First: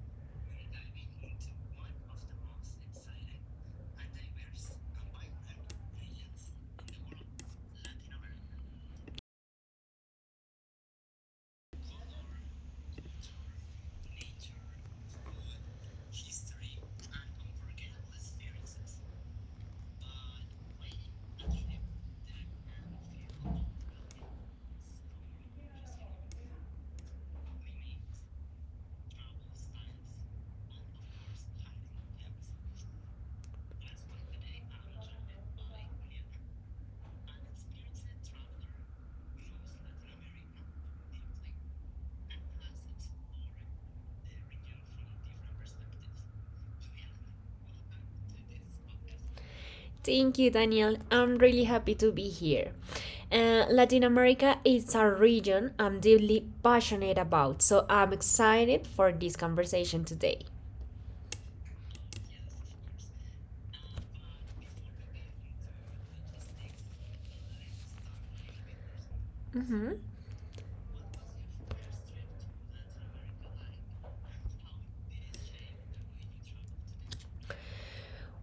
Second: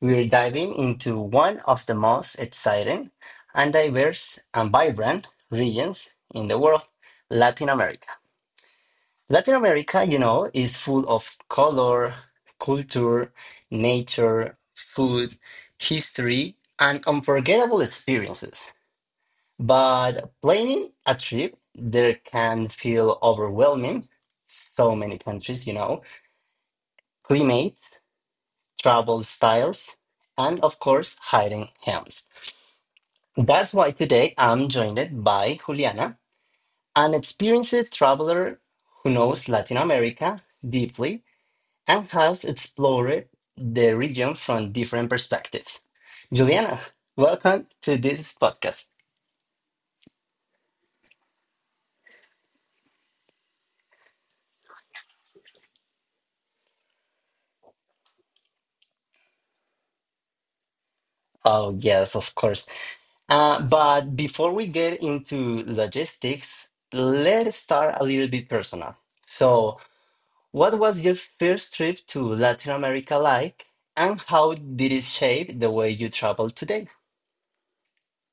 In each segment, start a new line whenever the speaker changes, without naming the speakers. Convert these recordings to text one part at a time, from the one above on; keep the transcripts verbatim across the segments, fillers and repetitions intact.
we're diving into one of the most exciting and diverse and vibrant regions in the world, Latin America. Latin America, you know, is full of color, culture, nature, food, history, and unforgettable experiences. But planning a trip there can feel overwhelming. So many countries, you know, climates, travel styles, and of course, hiring hands. That's why today I'm joined by Juliana, an experienced traveler who knows Latin America deeply and has explored the region from different perspectives. Juliana, welcome to this podcast.
Thank you, Daniel. I'm really happy to be here. Uh, Latin America is a region I'm deeply passionate about, so I'm excited for this conversation today.
Oh, yes, of course. Uh, but before we get into logistics, let's start a little bit personal. So,
Mhm.
what was your first trip to Latin America like, and how did it shape the way you travel today?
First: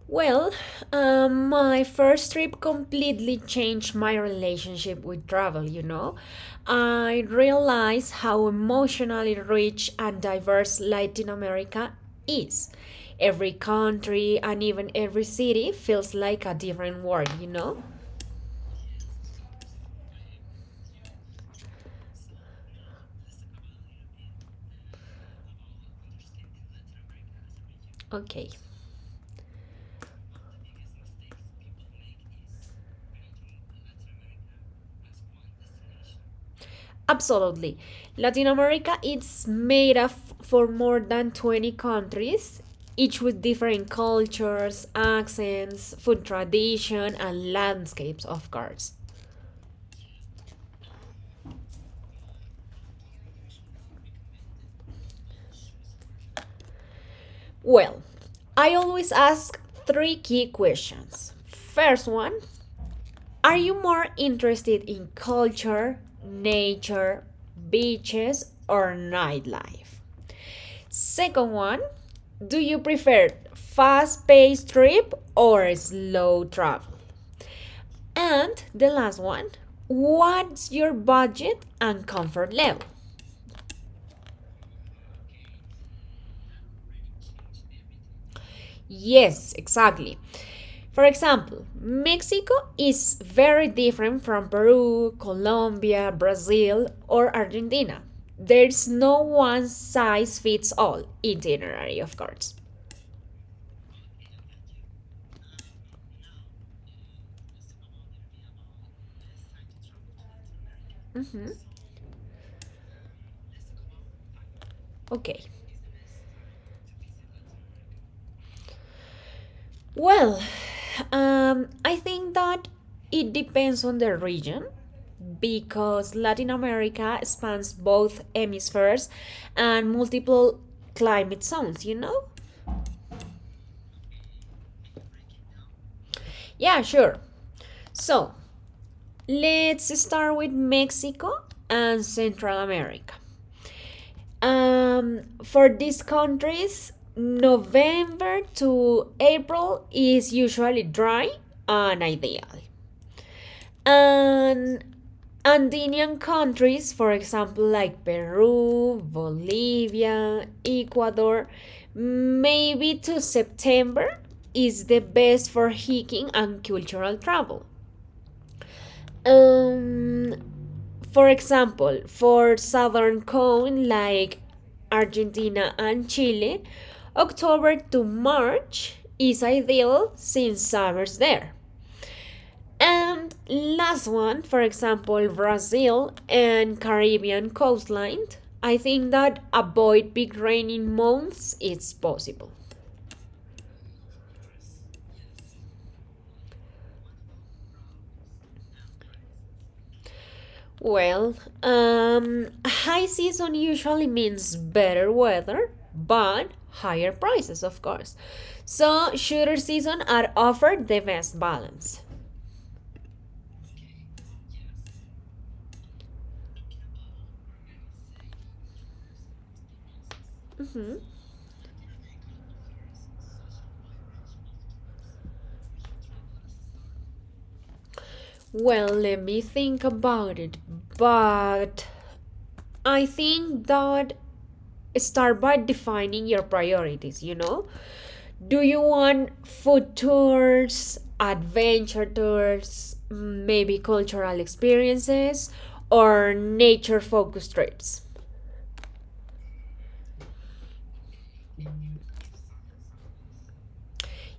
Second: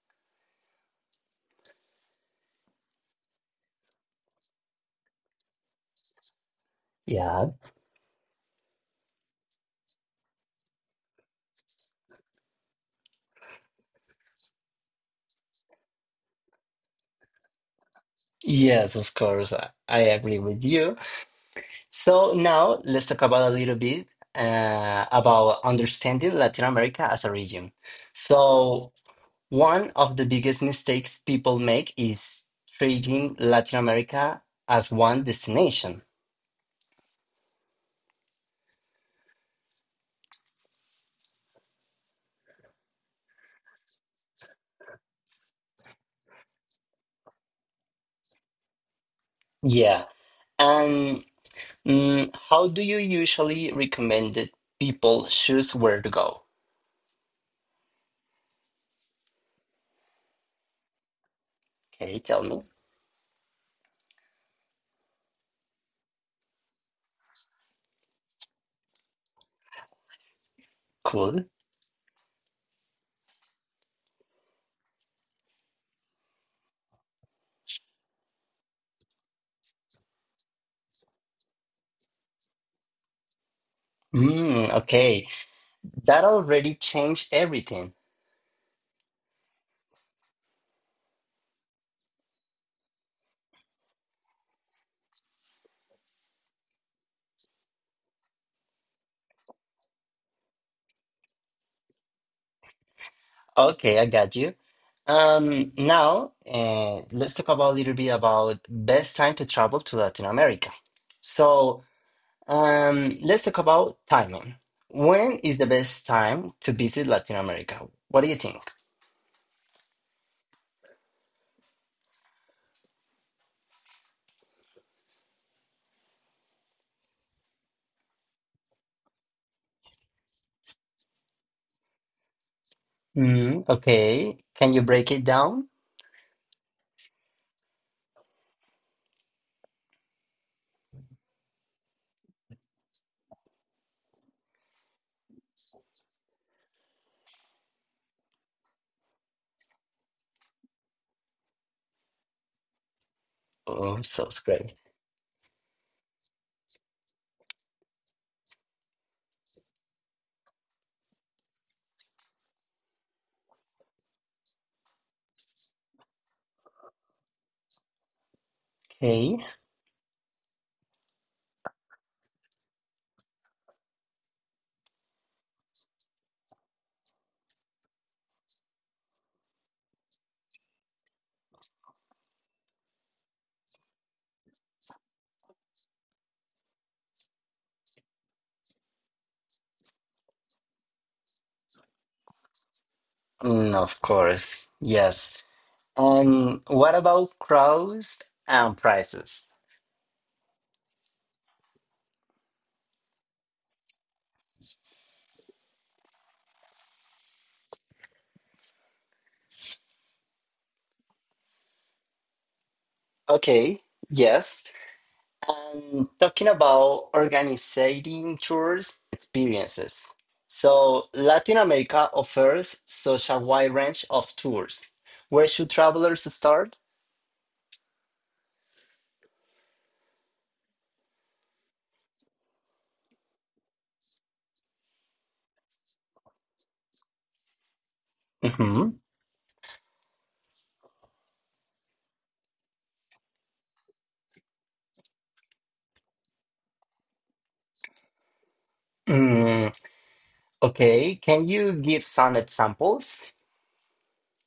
Well, um, my first trip completely changed my relationship with travel, you know. I
Yeah,
realized how emotionally rich and diverse Latin America is. Every country and even every city feels like a different world, you know?
yes, of course, I I agree with you. So, now let's talk about a little bit uh, about understanding Latin America as a region.
Okay,
So, one of the biggest mistakes people make is treating Latin America as one destination.
absolutely. Latin America is made up for more than twenty countries, each with different cultures, accents, food tradition, and landscapes, of course.
Yeah. And mm, how do you usually recommend that people choose where to go?
Well, I always ask three key questions. First
Okay,
one,
tell me.
are you more interested in culture, nature, beaches, or nightlife?
Cool.
Second one, do you prefer fast-paced trip or slow travel? And the last one, what's your budget and comfort level?
Mm, okay. That already changed everything.
Yes, exactly. For example, Mexico is very different from Peru, Colombia, Brazil, or Argentina. There's no one size fits all itinerary, of course.
Okay, I got you. Um, now, uh, let's talk about a little bit about best time to travel to Latin America.
Mhm.
So, um, let's talk about timing. When
Okay,
is the best time to visit Latin America? What do you think?
well, um, I think that it depends on the region because Latin America spans both hemispheres and multiple climate zones, you know?
Mm, okay. Can you break it down?
Yeah, sure. So let's start with Mexico and Central America. Um, for these countries, November to April is usually dry and ideal.
Oh, so great.
And Andean countries, for example, like Peru, Bolivia, Ecuador, maybe to September is the best for hiking and cultural travel.
Okay.
Um, for example, for southern cone like Argentina and Chile, October to March is ideal since summer's there. And last one, for example, Brazil and Caribbean coastline. I think that avoid big raining months it's possible.
Mm, of course. Yes. And what about crowds and prices?
Well, um, high season usually means better weather, but higher prices, of course. So shorter season are offered the best balance.
Okay. Yes. Um, talking about organizing tours experiences.
Mhm.
So, Latin America offers such a wide range of tours. Where should travelers start?
Well, let me think about it, but I think that start by defining your priorities, you know, do you
Mhm.
want food tours, adventure tours, maybe cultural experiences, or nature focused trips?
Mm, okay, can you give some examples?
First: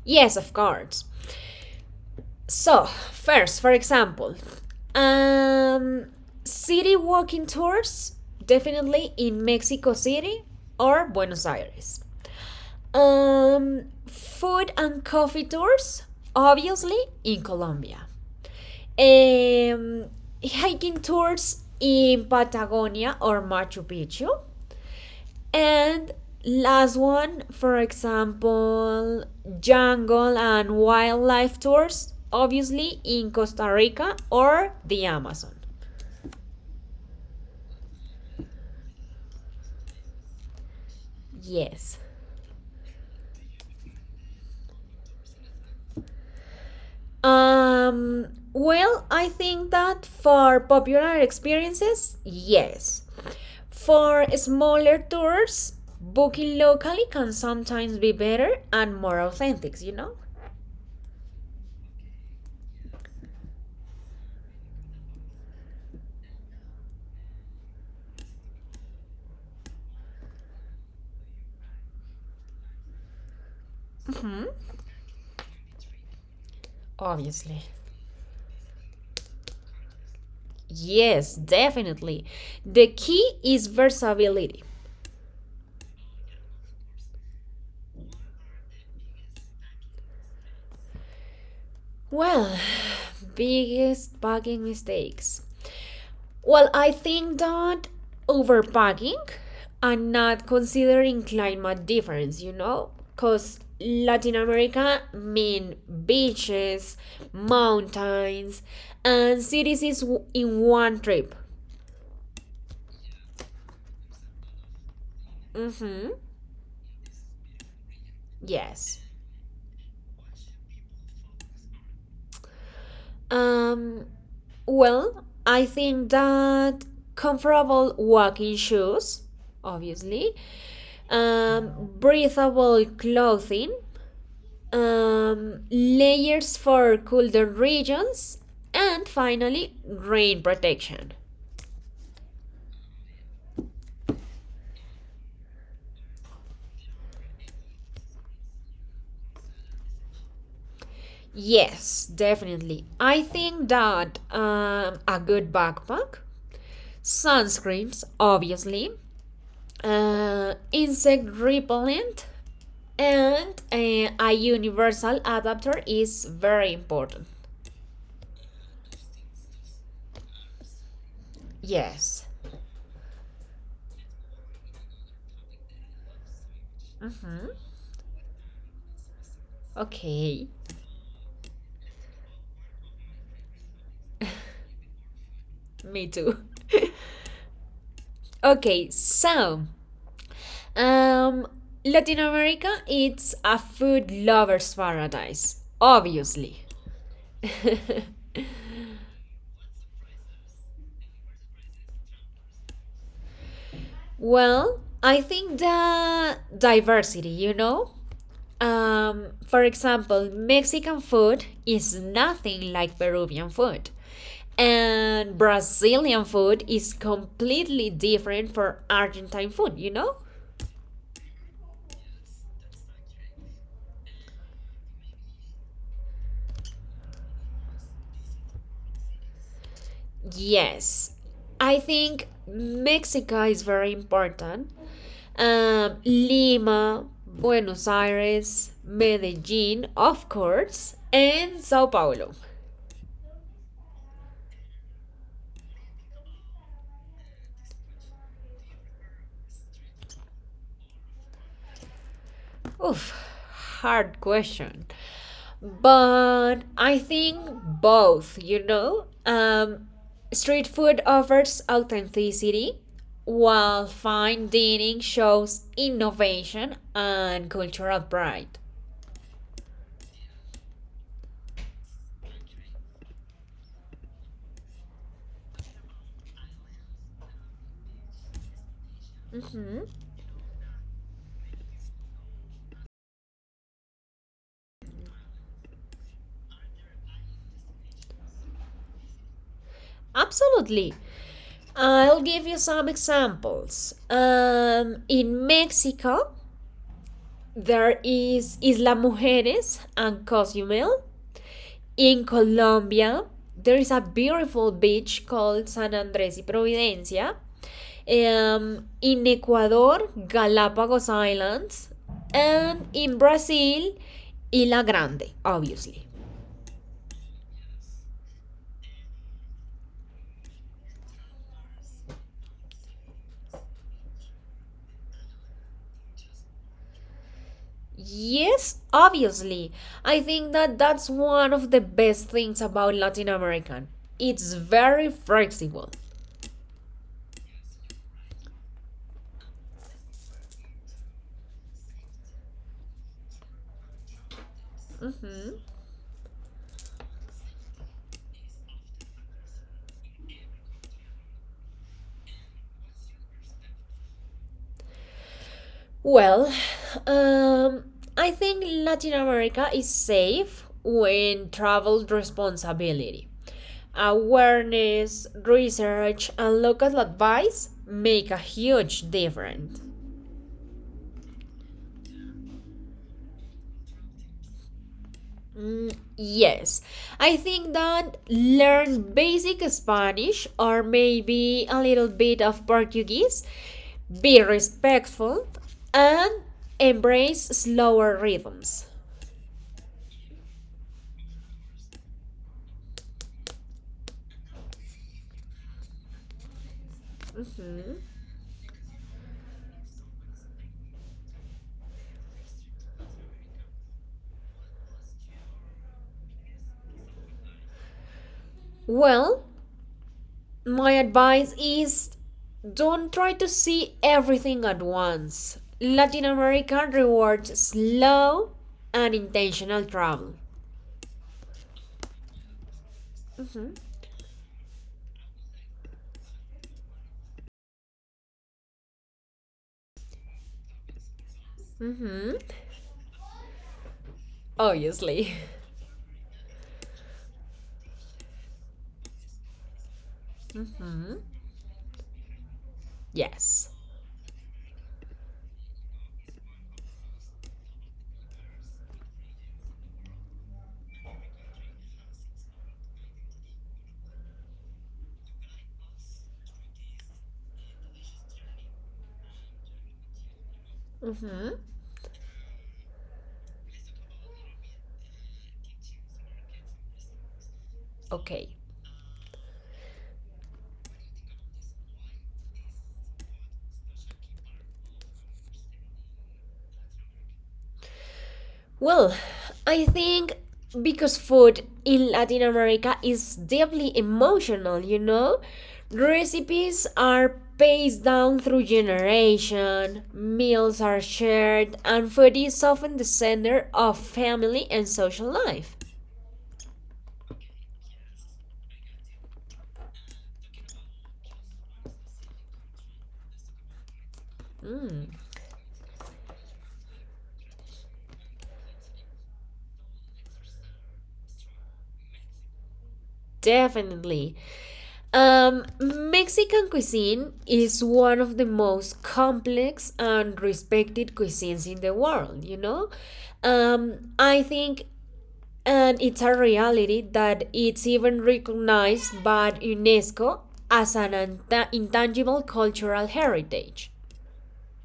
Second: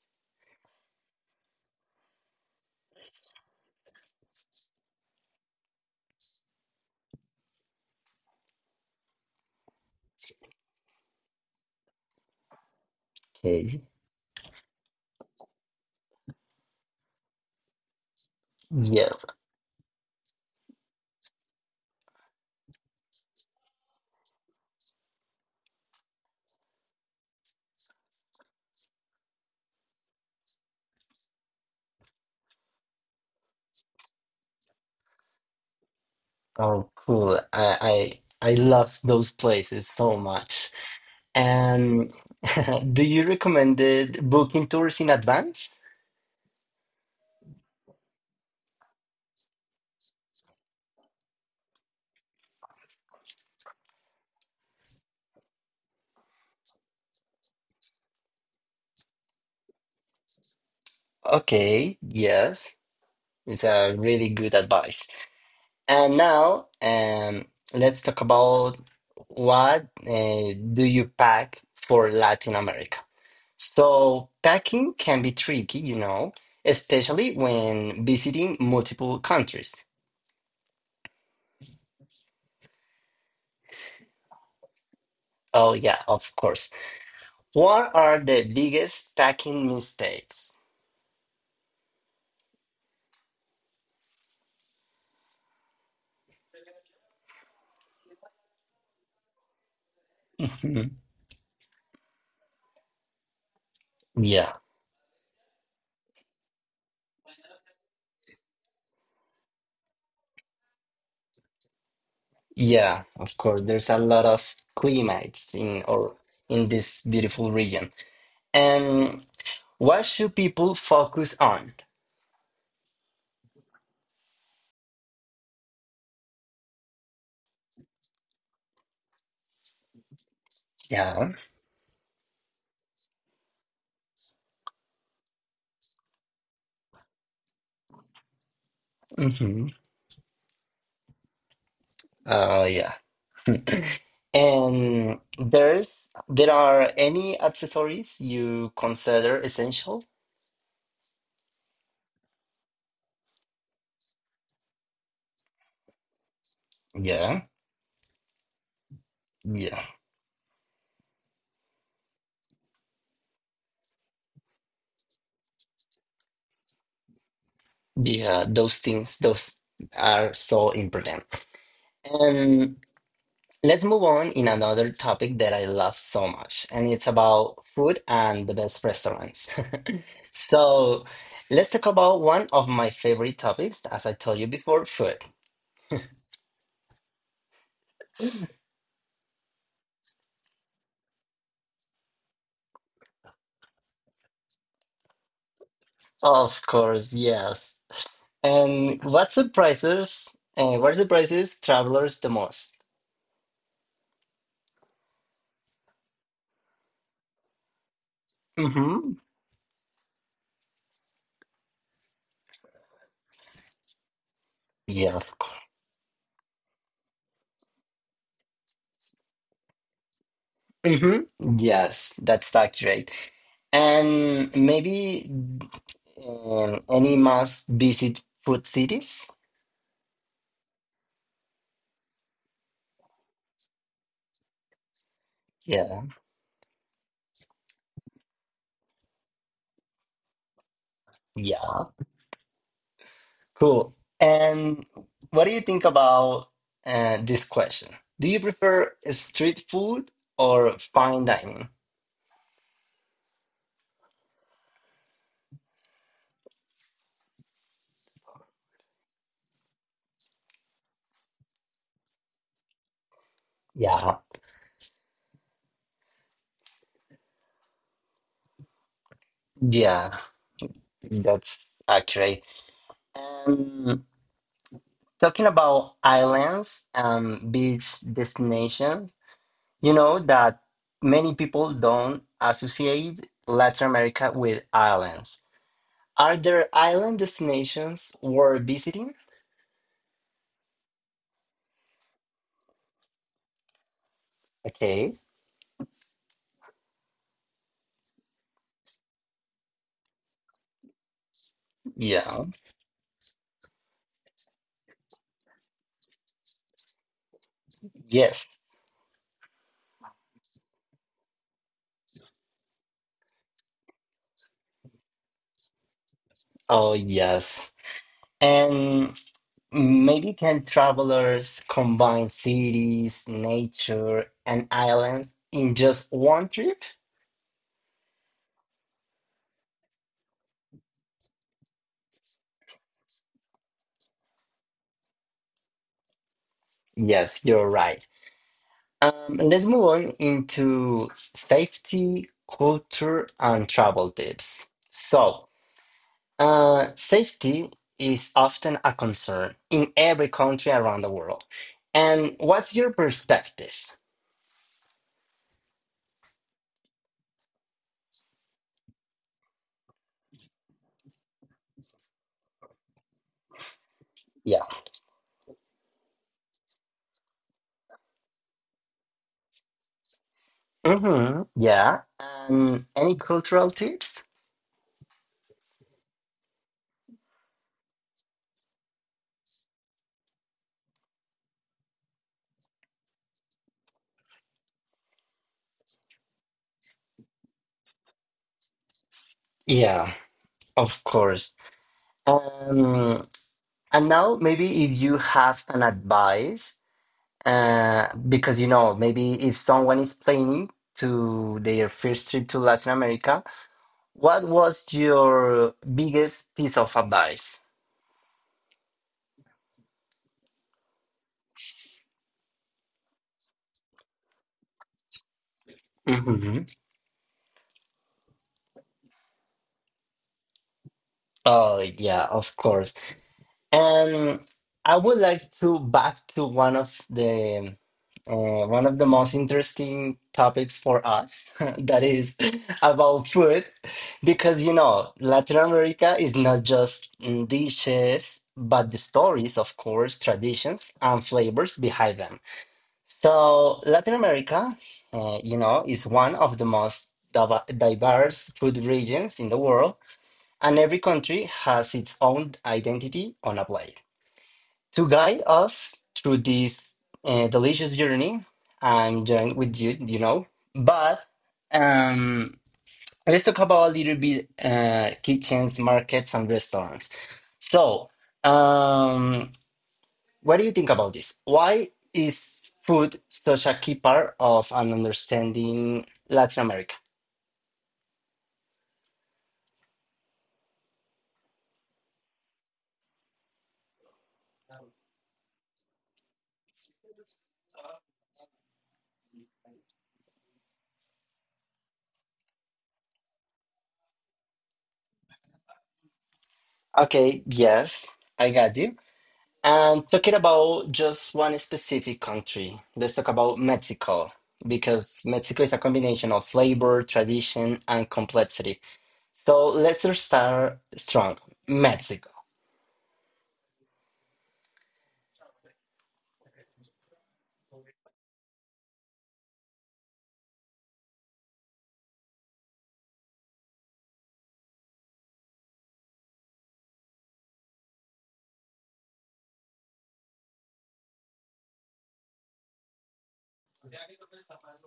Yes, of course. So first, for example, um city walking tours, definitely in Mexico City or Buenos Aires,
Okay.
um food and coffee tours, obviously, in Colombia,
Yes.
um, hiking tours in Patagonia or Machu Picchu. And last one, for example, jungle and wildlife tours, obviously in Costa Rica or the Amazon.
Oh, cool. I I, I love those places so much.
Yes.
And do you recommend booking tours in advance?
Um, well, I think that for popular experiences, yes. For smaller tours, booking locally can sometimes be better and more authentic, you know?
Okay, yes. It's a really good advice. And now, um, let's talk about what uh, do you pack for Latin America. So
Mhm.
packing can be tricky, you know, especially
Obviously.
when visiting multiple countries.
Yes, definitely. The key is versatility.
Oh yeah, of course. What are the biggest packing mistakes?
Well, biggest packing mistakes. Well, I think that overpacking and not
Mhm.
considering climate difference, you know? Because Latin
Yeah,
America mean beaches, mountains, and cities is w- in one trip.
yeah, of course. There's a lot of climates in
Mm-hmm.
or in this beautiful region.
Yes.
And what should people focus on?
Um, Well, I think that comfortable walking shoes, obviously,
Yeah.
um, breathable clothing, um, layers for colder regions, and
hmm
finally, rain protection.
Uh, yeah. And there's there are any accessories you consider essential?
Yes, definitely. I think that um, a good backpack,
Yeah.
sunscreens, obviously,
Yeah.
uh, insect repellent, and uh, a universal adapter is very important.
Yeah. Those things. Those are so important.
Yes.
And let's move on in another topic that I love so much, and it's
Mhm.
about food and the best restaurants.
Okay.
So let's talk about one of my favorite topics, as I told you before, food.
Me too. Okay, so um Latin America it's a food lovers paradise,
Of
obviously.
course, yes. And what surprises uh, what surprises travelers the most?
Well, I think the diversity, you know?
Mm-hmm.
Um, for example, Mexican food is nothing like Peruvian food. And
Yes.
Brazilian food is completely different from Argentine food, you know?
Mm-hmm. Yes, that's accurate. And maybe um, any must visit food cities?
Yes. I think Mexico is very important. Um,
Yeah.
Lima, Buenos Aires, Medellin, of course, and Sao
Yeah.
Paulo.
Cool. And what do you think about uh, this question? Do you prefer street food or fine dining?
Oof, hard question. But I think both, you know? Um, street food offers authenticity, while
Yeah.
fine dining shows innovation and cultural pride.
Yeah, that's accurate. Um. Talking about islands and beach destination,
Mhm.
you know that many people don't associate Latin America with islands. Are there island destinations worth visiting?
Absolutely. I'll give you some examples. Um,
Okay.
in Mexico, there is Isla Mujeres and Cozumel. In
Yeah.
Colombia, there is a beautiful beach called San Andres y Providencia.
Yes.
Um, in Ecuador, Galapagos Islands. And in Brazil, Ilha Grande, obviously.
Oh, yes. And maybe can travelers combine cities, nature, and islands in just one trip?
Yes, obviously. I think that that's one of the best things about Latin American. It's very flexible.
Yes, you're right. Um, let's move on into safety, culture, and travel tips. So,
Mhm.
uh, safety is often a concern in every country around the world. And what's your perspective?
Well, um, I think Latin America is safe when traveled responsibility.
Yeah.
Awareness, research, and local advice make a huge difference.
Mm-hmm. Yeah. Um, any cultural tips?
Mm, yes, I think that learn basic Spanish or maybe a little bit of Portuguese, be respectful, and embrace slower rhythms.
Yeah, of course. Um, and now maybe if you have an advice
Mhm.
Uh, because you know, maybe if someone is planning to their first trip to Latin America, what was your biggest piece of advice?
Well, my advice is don't try to see everything at once. Latin
hmm
America rewards slow and intentional travel.
Oh, yeah, of course. And I would like to back to one of the uh, one of the most interesting topics for us, that
Mm-hmm.
is about food, because you know,
Obviously.
Latin America is not just mm, dishes, but the stories, of course, traditions
Hmm.
and flavors behind them.
Yes.
So Latin America, uh, you know, is one of the most div- diverse food regions in the world, and every country has its own identity on a plate to guide us through this uh, delicious journey. I'm joined with you, you know. But
Mm-hmm.
um, let's talk about a little bit uh, kitchens, markets, and restaurants. So,
Okay.
um, what do you think about this? Why is food such a key part of an understanding Latin America?
Well, I think because food in Latin America is deeply emotional, you know? Recipes are passed down through generation, meals are shared, and food is often the center of family and social life.
Okay, yes, I got you. And talking about just one specific country, let's talk about Mexico,
Mm,
because Mexico is a combination of flavor, tradition, and complexity. So let's start strong. Mexico.
definitely. Um, Mexican cuisine is one of the most complex and respected cuisines in the world, you know? Um, I think And it's a reality that it's even recognized by UNESCO as an int- intangible cultural heritage.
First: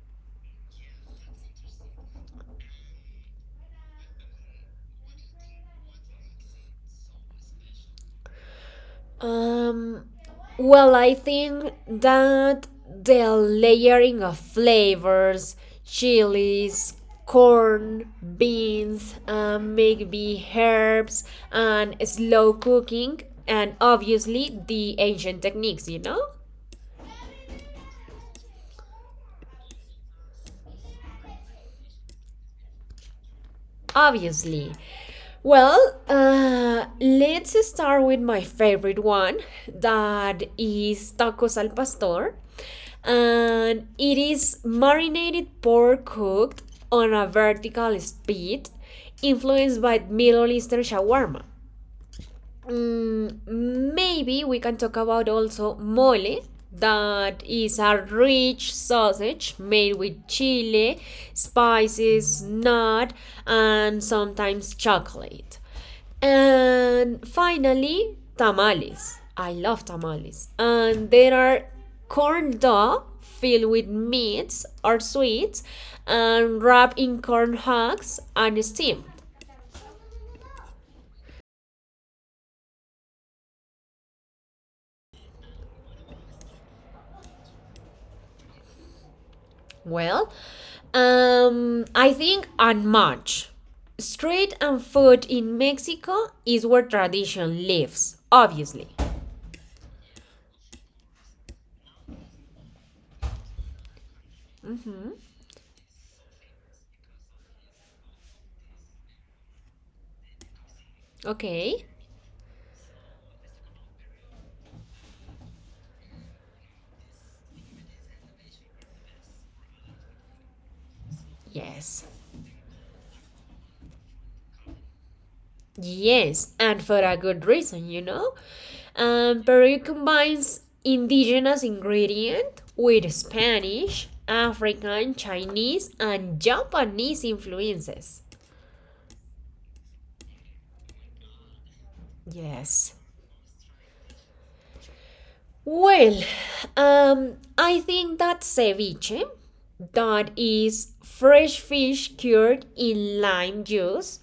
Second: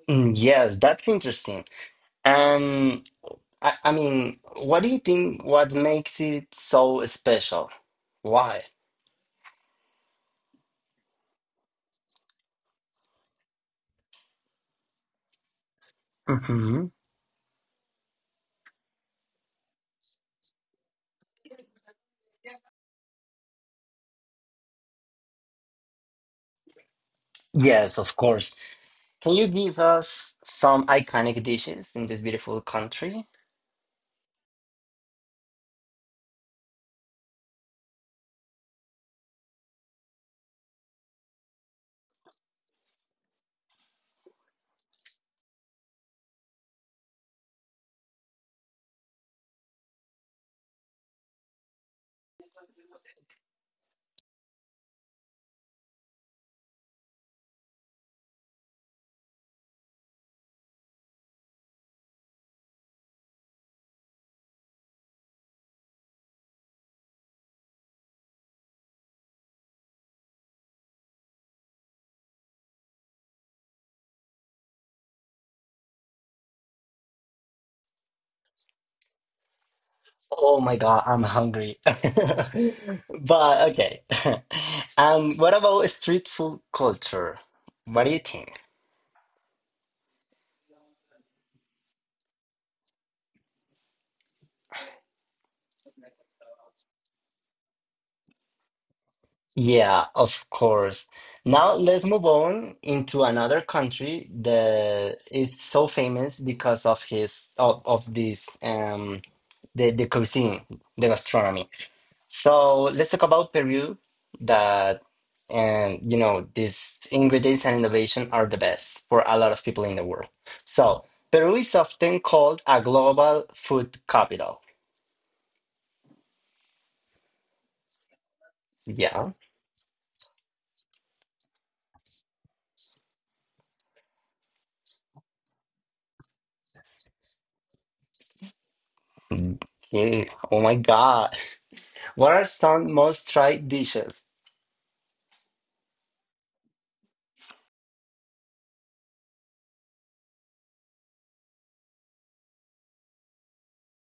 Mm, yes, that's interesting. And I, I mean, what do you think what makes it so special? Why?
Um, well, I think that the layering of flavors, chilies,
hmm
corn, beans, uh, maybe herbs, and slow cooking, and obviously the ancient techniques, you know?
Yes, of course. Can you give us some iconic dishes in this beautiful country?
Obviously. Well, uh, let's start with my favorite one, that is tacos al pastor. And it is marinated pork cooked on a vertical spit, influenced by Middle Eastern shawarma. Mm, maybe we can talk about also mole, that is a rich sausage made with chile, spices, nut, and sometimes chocolate. And finally, tamales. I love tamales. And there are corn dough filled with meats or sweets and wrapped in corn husks and steamed.
Oh my God, I'm hungry. But okay. And what about street food culture? What do you think?
Well, um, I think on March, street and food in Mexico is where tradition lives, obviously.
Yeah, of course. Now let's move on into another country that is so famous because of his of, of this um the the cuisine, the gastronomy.
Okay,
So let's talk about Peru that and you know these ingredients and innovation are the best for a lot of people in the world. So Peru is
yes.
often called a global food capital.
Yes, and for a good reason, you know.
Yeah.
Um, Peru combines indigenous ingredient with Spanish, African, Chinese, and Japanese influences.
Mm. Okay. Oh my God. What are
Yes.
some most tried dishes?
Well, um, I think that ceviche, that is fresh fish cured in lime juice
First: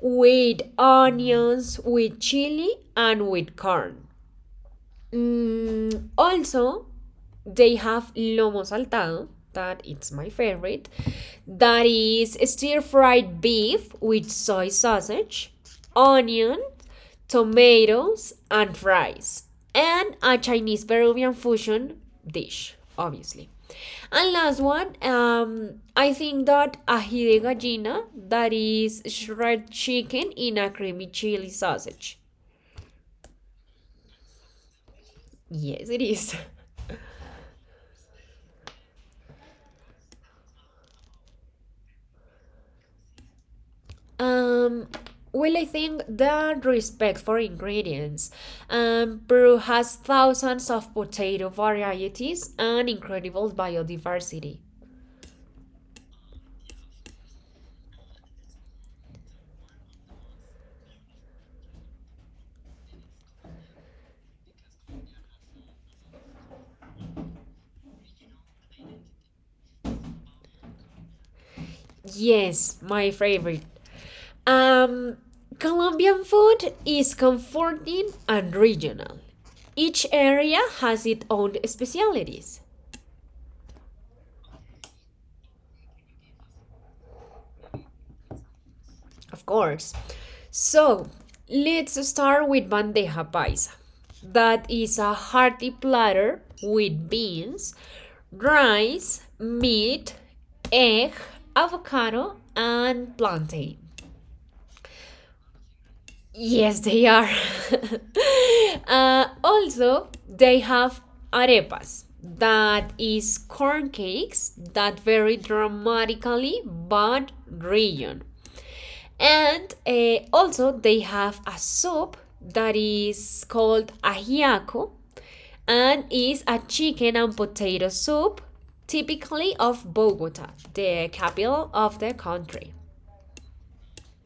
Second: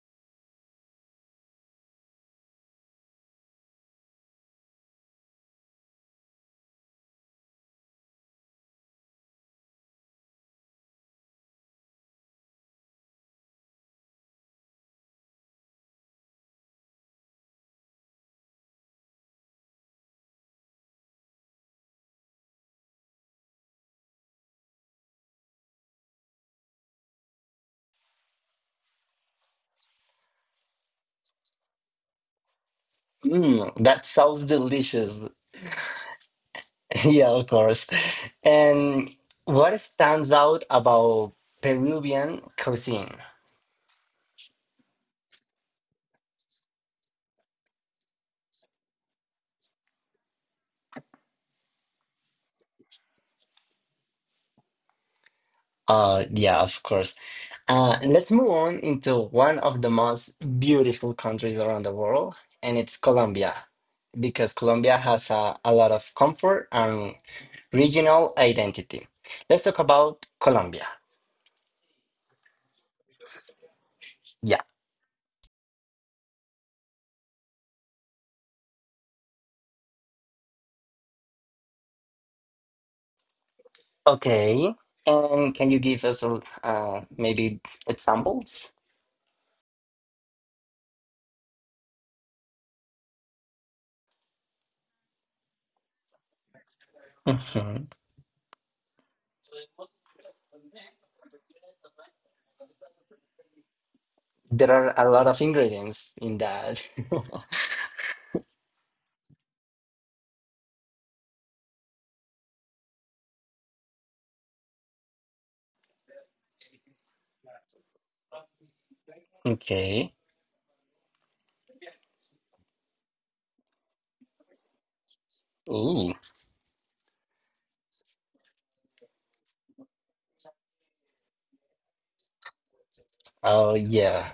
with onions, with chili, and with corn. Mm, also, they have lomo saltado, that it's my favorite. That is stir fried beef with soy sausage, onion, tomatoes, and fries. And a Chinese Peruvian fusion dish, obviously. And last one, um, I think that ají de gallina, that is shredded chicken in a creamy chili sausage.
Mm, that sounds delicious.
Yes, it is.
Yeah, of course. And what stands out about Peruvian cuisine?
Um, well, I think that respect for ingredients. Um, Peru has thousands of potato varieties and incredible biodiversity.
Uh, yeah, of course. Uh, let's move on into one of the most beautiful countries around the world, and it's Colombia, because Colombia has a, a lot of comfort and regional identity. Let's talk about Colombia.
Yes, my favorite.
Yeah.
Um, Colombian food is comforting and regional. Each area has its own specialities.
Okay. And can you give us a, uh, maybe examples?
Of course. So let's start with bandeja paisa. That is a hearty platter with beans,
Mhm.
rice, meat, egg, avocado, and plantain.
There are a lot of ingredients in
Yes,
that.
they are. Uh, also, they have arepas. That is corn cakes that vary dramatically by region. And
Okay.
eh, also, they have a soup that is called ajiaco and is a chicken and potato soup, typically of Bogota, the capital of the country.
Oh yeah,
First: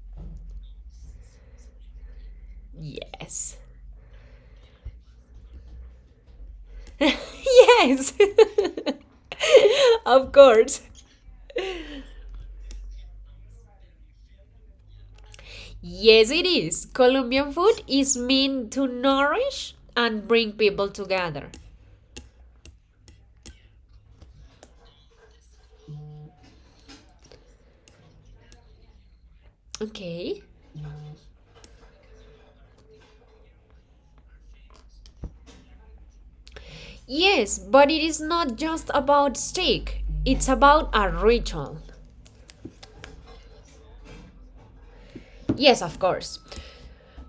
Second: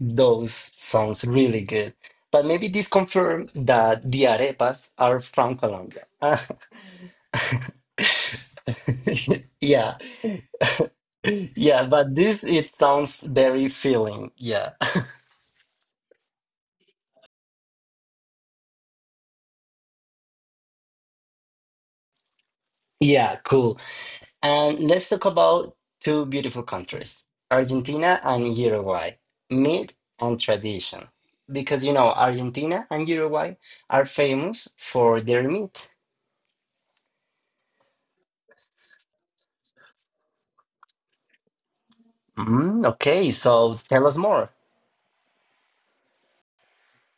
those sounds really good. But maybe this confirm
Yes.
that the arepas are from Colombia.
Yes.
Yeah,
Of course.
yeah, but this it sounds very filling. Yeah,
Yes, it is. Colombian food is meant to nourish and bring people together.
yeah, cool. And let's talk about two beautiful countries, Argentina and Uruguay, meat
Okay.
and tradition. Because you know, Argentina and Uruguay are famous for their meat.
Yes, but it is not just about steak, it's about a ritual.
Mm, okay, so tell us more.
Yes, of course.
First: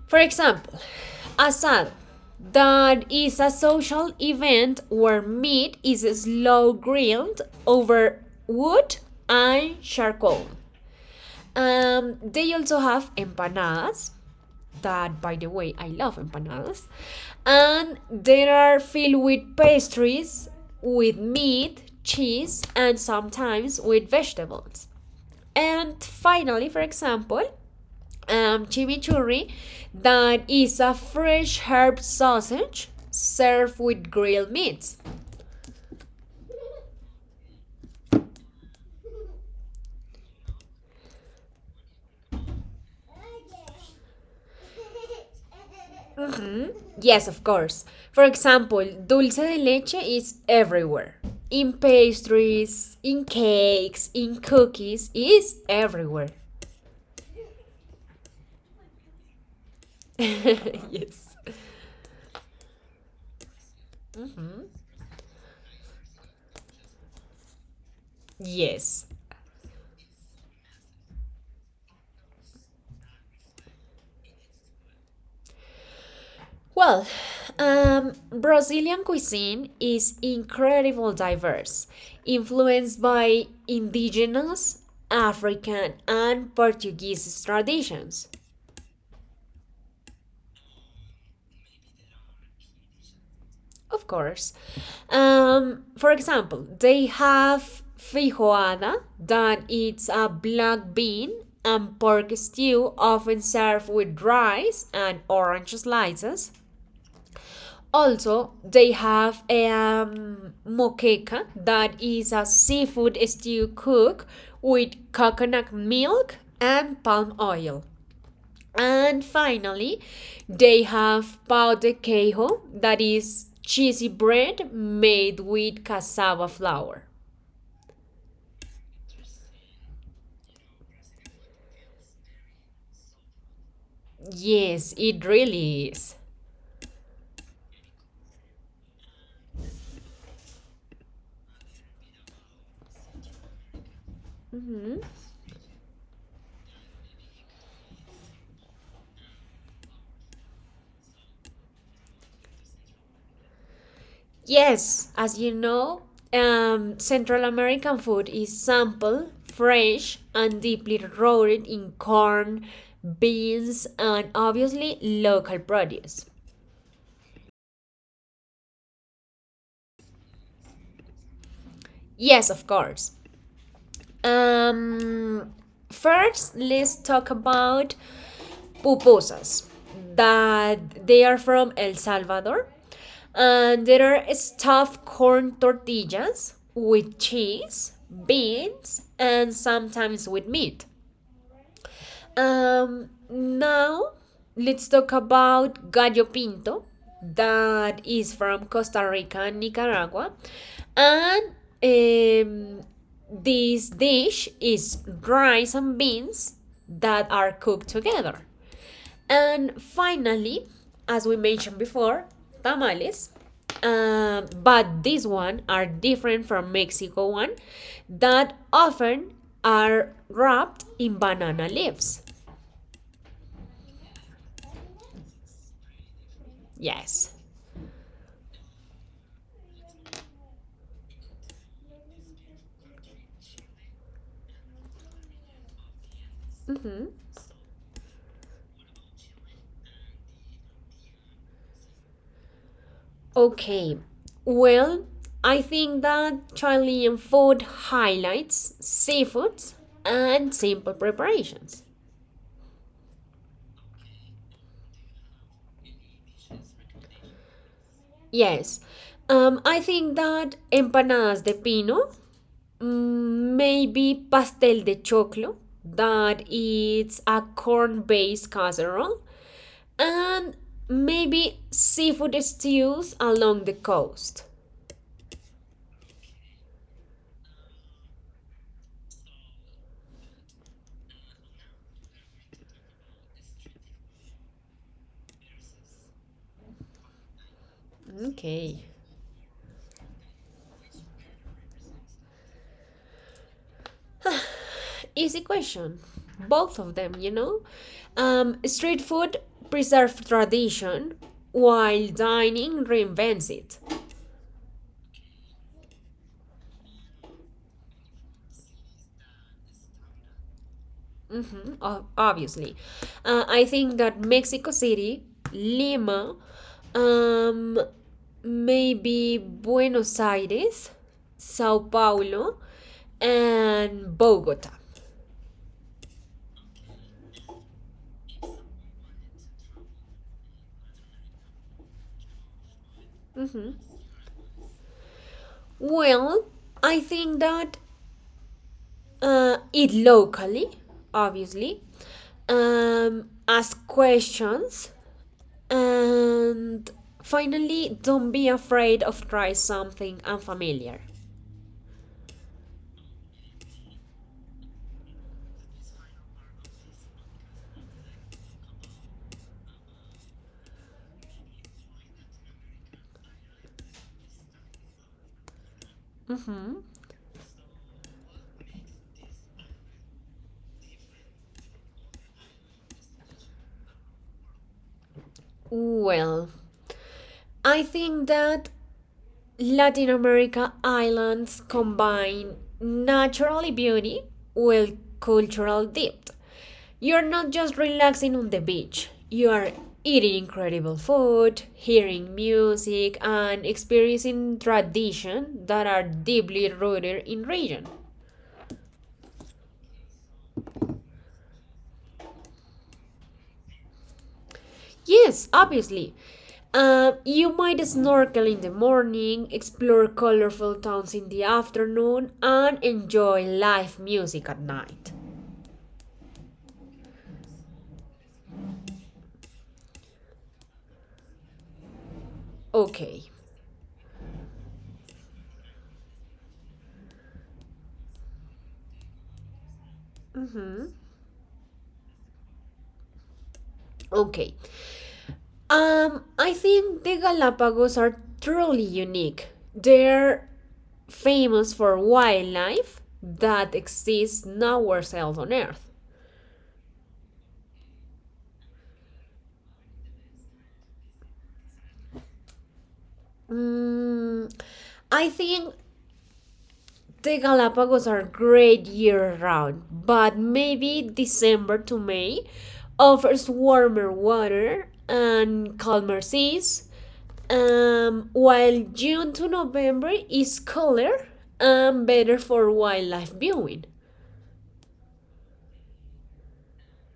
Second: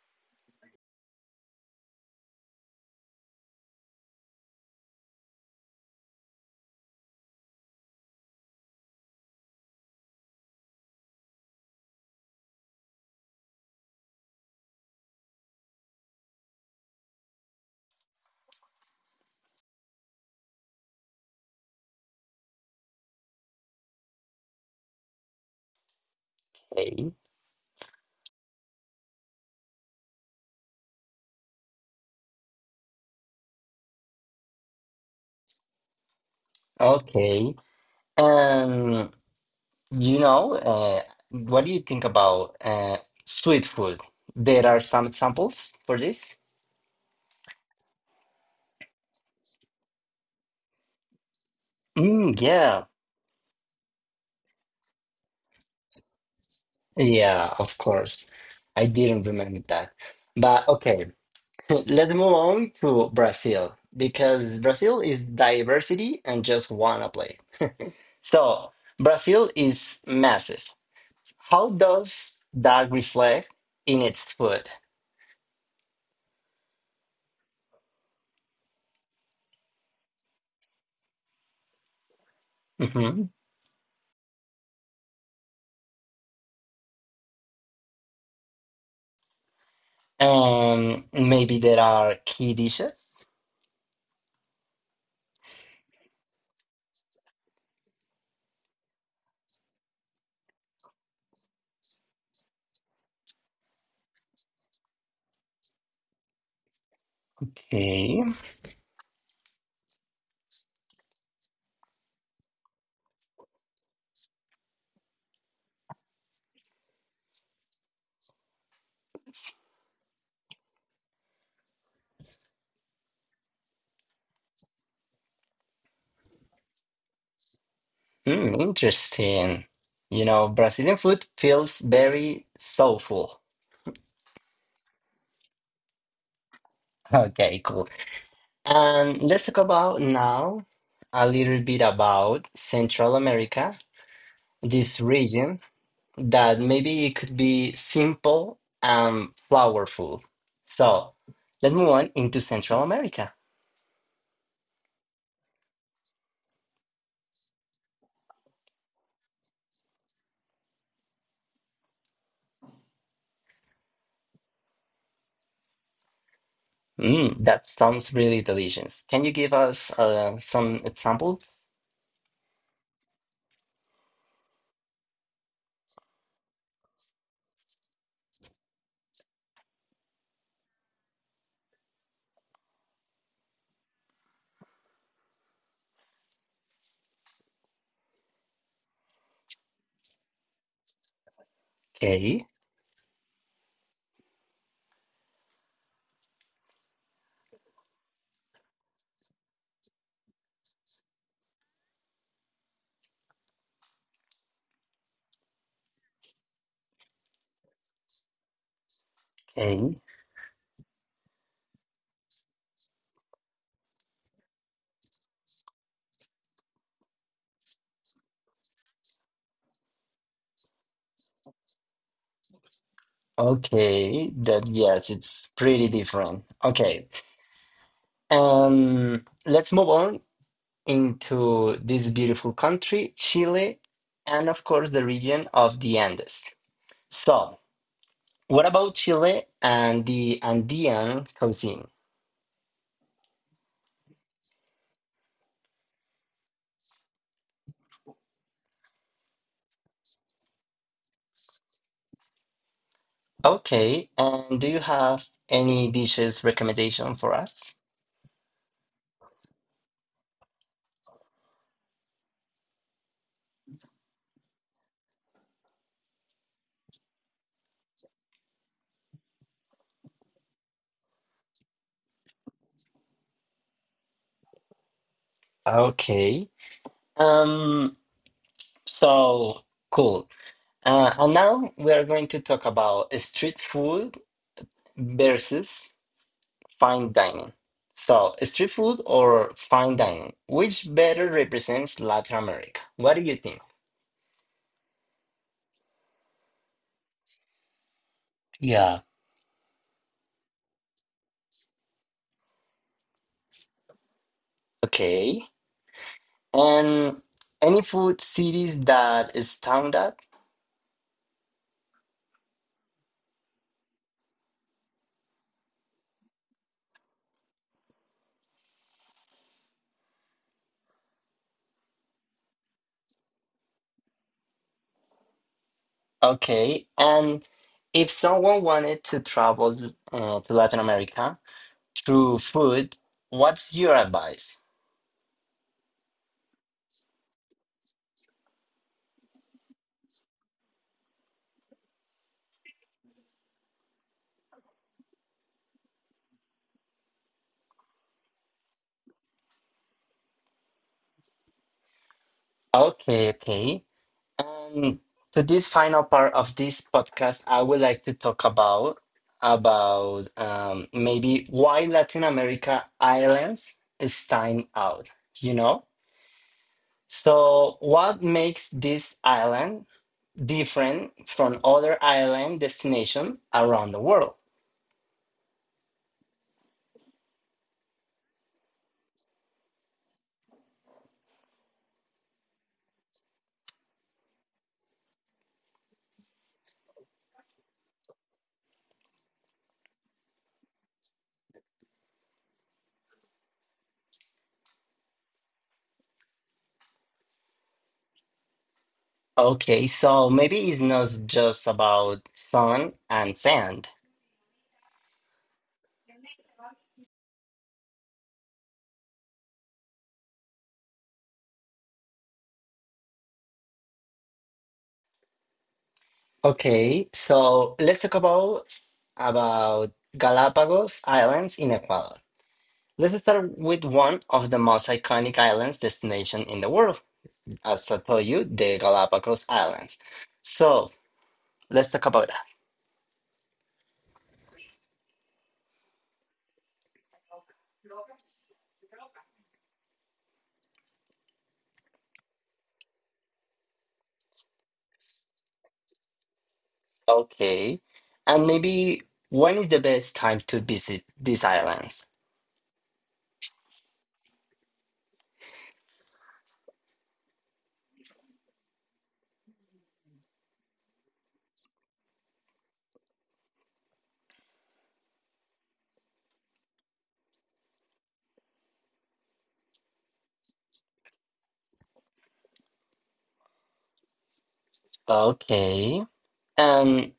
For example, Asad, that is a social event where meat is slow grilled over wood and charcoal. Um, they also have empanadas, that by the way, I love empanadas, and they are filled with pastries with meat, cheese, and sometimes with vegetables. And finally, for example, um, chimichurri, that is a fresh herb sausage served with grilled meats.
Okay. Um, you know, uh, what do you think about uh, sweet food? There are some examples for this?
Mhm. Yes, of course. For example, dulce de leche is everywhere. In
Mm, yeah.
pastries, in cakes, in cookies, it is everywhere.
Yeah, of course. I didn't remember that. But okay,
Yes.
let's move on to Brazil because Brazil is diversity and just wanna play. So,
Yes.
Brazil is massive. How does that reflect in its food?
Well, um, Brazilian cuisine is incredibly diverse, influenced
Mm-hmm.
by indigenous, African, and Portuguese traditions,
Um, maybe there are key dishes.
of course. Um, for example, they have feijoada, that it's a black bean and pork stew, often served with rice and orange slices.
Okay.
Also, they have a um, moqueca, that is a seafood stew cooked with coconut milk and palm oil. And finally, they have pão de queijo that is cheesy bread made with cassava flour.
Hmm, interesting. You know, Brazilian food feels very soulful.
Yes, it really is.
Okay, cool. And let's talk about now a little bit about Central America, this
Mhm.
region that maybe it could be simple and flowerful. So let's move on into Central America.
Yes, as you know, um, Central American food is sample, fresh, and deeply rooted in corn, beans, and obviously local produce.
Mm, that sounds really delicious. Can you give us uh, some examples?
Yes, of course. Um, First, let's talk about pupusas. That they are from El Salvador, and there are stuffed corn tortillas with cheese, beans, and sometimes with meat.
Okay,
Um, now let's talk about Gallo Pinto, that is from Costa Rica and Nicaragua. And um, this dish is rice and beans that are cooked together. And
okay,
finally, as we mentioned before, tamales. Um, but these one are different from Mexico one that often are wrapped in banana leaves.
okay. That yes, it's pretty different. Okay,
Yes.
um, let's move on into this beautiful country, Chile, and of course the region of the Andes.
Mm-hmm.
So, what about Chile and the Andean cuisine?
Okay. Well, I think that Chilean food highlights seafoods and simple preparations.
Okay, and do you have any dishes recommendation for us?
Yes. Um, I think that empanadas de pino, mm, maybe pastel de choclo, that it's a corn based casserole, and maybe seafood stews along the coast.
Okay, um, so cool. Uh, and now we are going to talk about street food versus fine dining. So, street
Okay.
food or fine dining, which better represents Latin America? What do you think?
Easy question, both of them, you know, um,
Yeah.
street food preserves tradition while dining reinvents it.
Okay. And any food cities that stand out?
Mhm, o- obviously. Uh, I think that Mexico City, Lima, um, maybe Buenos Aires, Sao Paulo, and Bogota.
Okay. And if someone wanted to travel uh, to Latin America through food, what's
Mhm.
your advice?
Well, I think that uh, it locally, obviously, um, ask questions, and finally, don't be afraid of try something unfamiliar.
Okay, okay. And to this final part of this podcast, I would like to talk about about um, maybe why Latin America islands stand out. You know,
Mhm.
so what makes this island different from other island destination around the world?
Well, I think that Latin America islands combine naturally beauty with cultural depth. You're not just relaxing on the beach, you are eating incredible food, hearing music, and experiencing traditions that are deeply rooted in region.
Okay, so maybe it's not just about sun and sand.
Yes, obviously. Uh, you might snorkel in the morning, explore colorful towns in the afternoon, and enjoy live music at night.
Okay, so let's talk about about Galapagos Islands in Ecuador. Let's
Okay.
start with one of the most iconic islands destination in the world. As I told you, the Galapagos Islands. So
Mm-hmm.
let's talk about that.
Okay. Um, I think the Galapagos are truly unique. They're famous for wildlife that exists nowhere else on Earth?
Okay. And maybe when is the best time to visit these islands?
Mm, I think the Galapagos are great year round, but maybe December to May offers warmer water and calmer seas, um, while June to November is cooler and better for wildlife viewing.
Okay. And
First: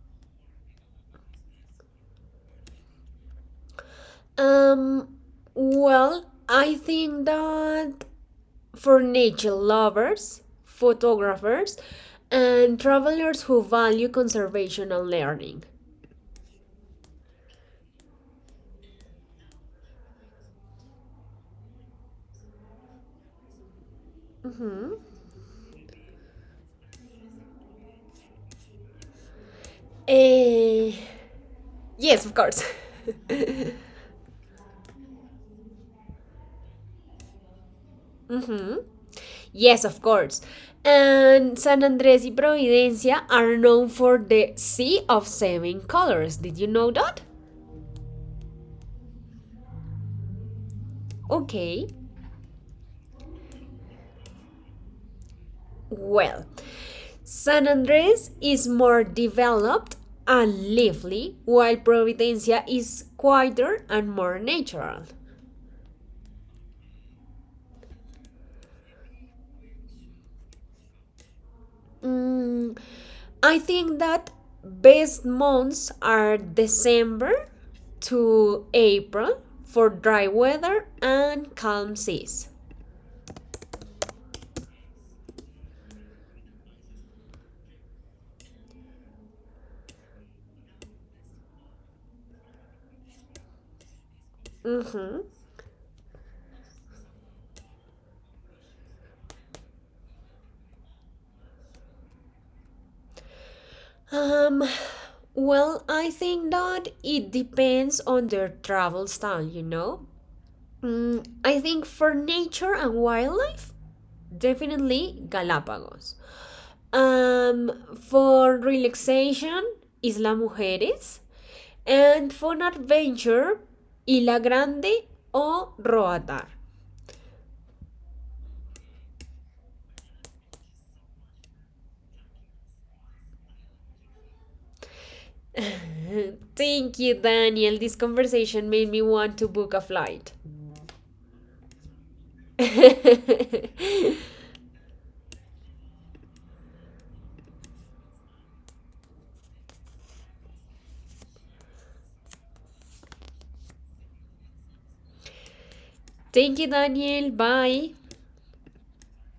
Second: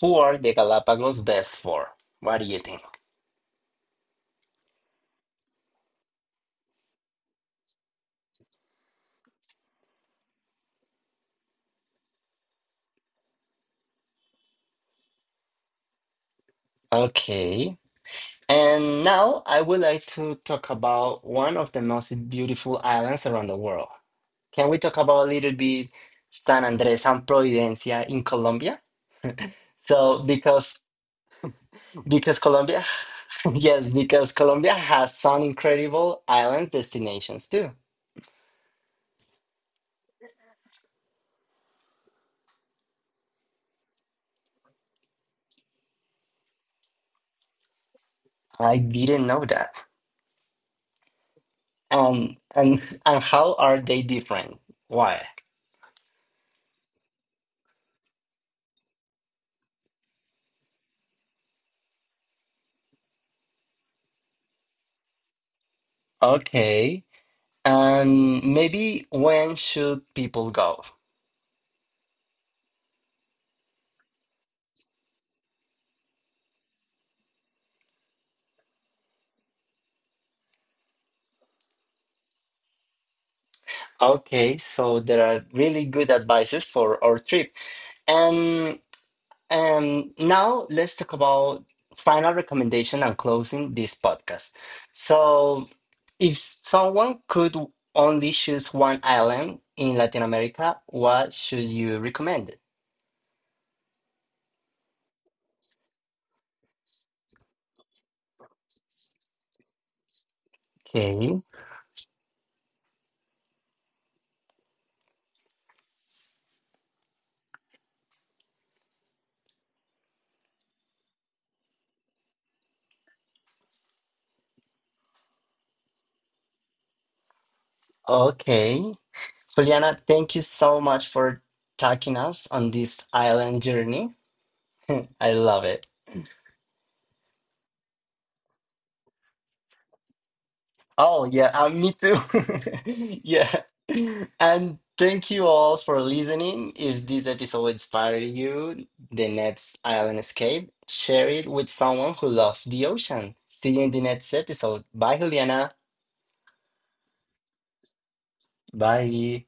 who are the Galapagos best for? What do you think?
Um, well, I think that for nature lovers, photographers, and travelers who value conservation and learning.
Okay. And now I would like to talk about one of the most beautiful islands around the world. Can we talk
Hmm.
about a little bit San Andres and Providencia in Colombia? So because
Eh, yes,
because
of course.
Colombia, yes, because Colombia has some incredible island destinations too.
Mhm. Yes, of course. And San Andrés y Providencia are known for the sea of seven colors. Did you know that?
I didn't know that.
Okay.
Um, and and how are they different? Why?
Well, San Andres is more developed and lively, while Providencia is quieter and more natural.
Okay. And maybe when should people go?
Mm, I think that best months are December to April for dry weather and calm seas.
Okay, so there are really good advices for our trip. And. Um, now let's talk about final recommendation and closing this podcast.
Mhm.
So, if someone could only choose one island in Latin America, what should you recommend?
Um, well, I think that it depends on their travel style, you know. Mm,
Okay,
I think for nature and wildlife, definitely Galapagos. Um, for relaxation, Isla Mujeres. And for an adventure, Isla Grande or Roatar.
okay, Juliana, thank you so much for taking us on this island journey. I love it.
Thank you, Daniel. This conversation made me want to book a flight.
Oh yeah, uh, me too. Yeah. And thank you all for listening. If this episode inspired you, the next island escape, share it with someone who loves the ocean. See you in the next episode. Bye, Juliana.
Thank you, Daniel. Bye.
Bye.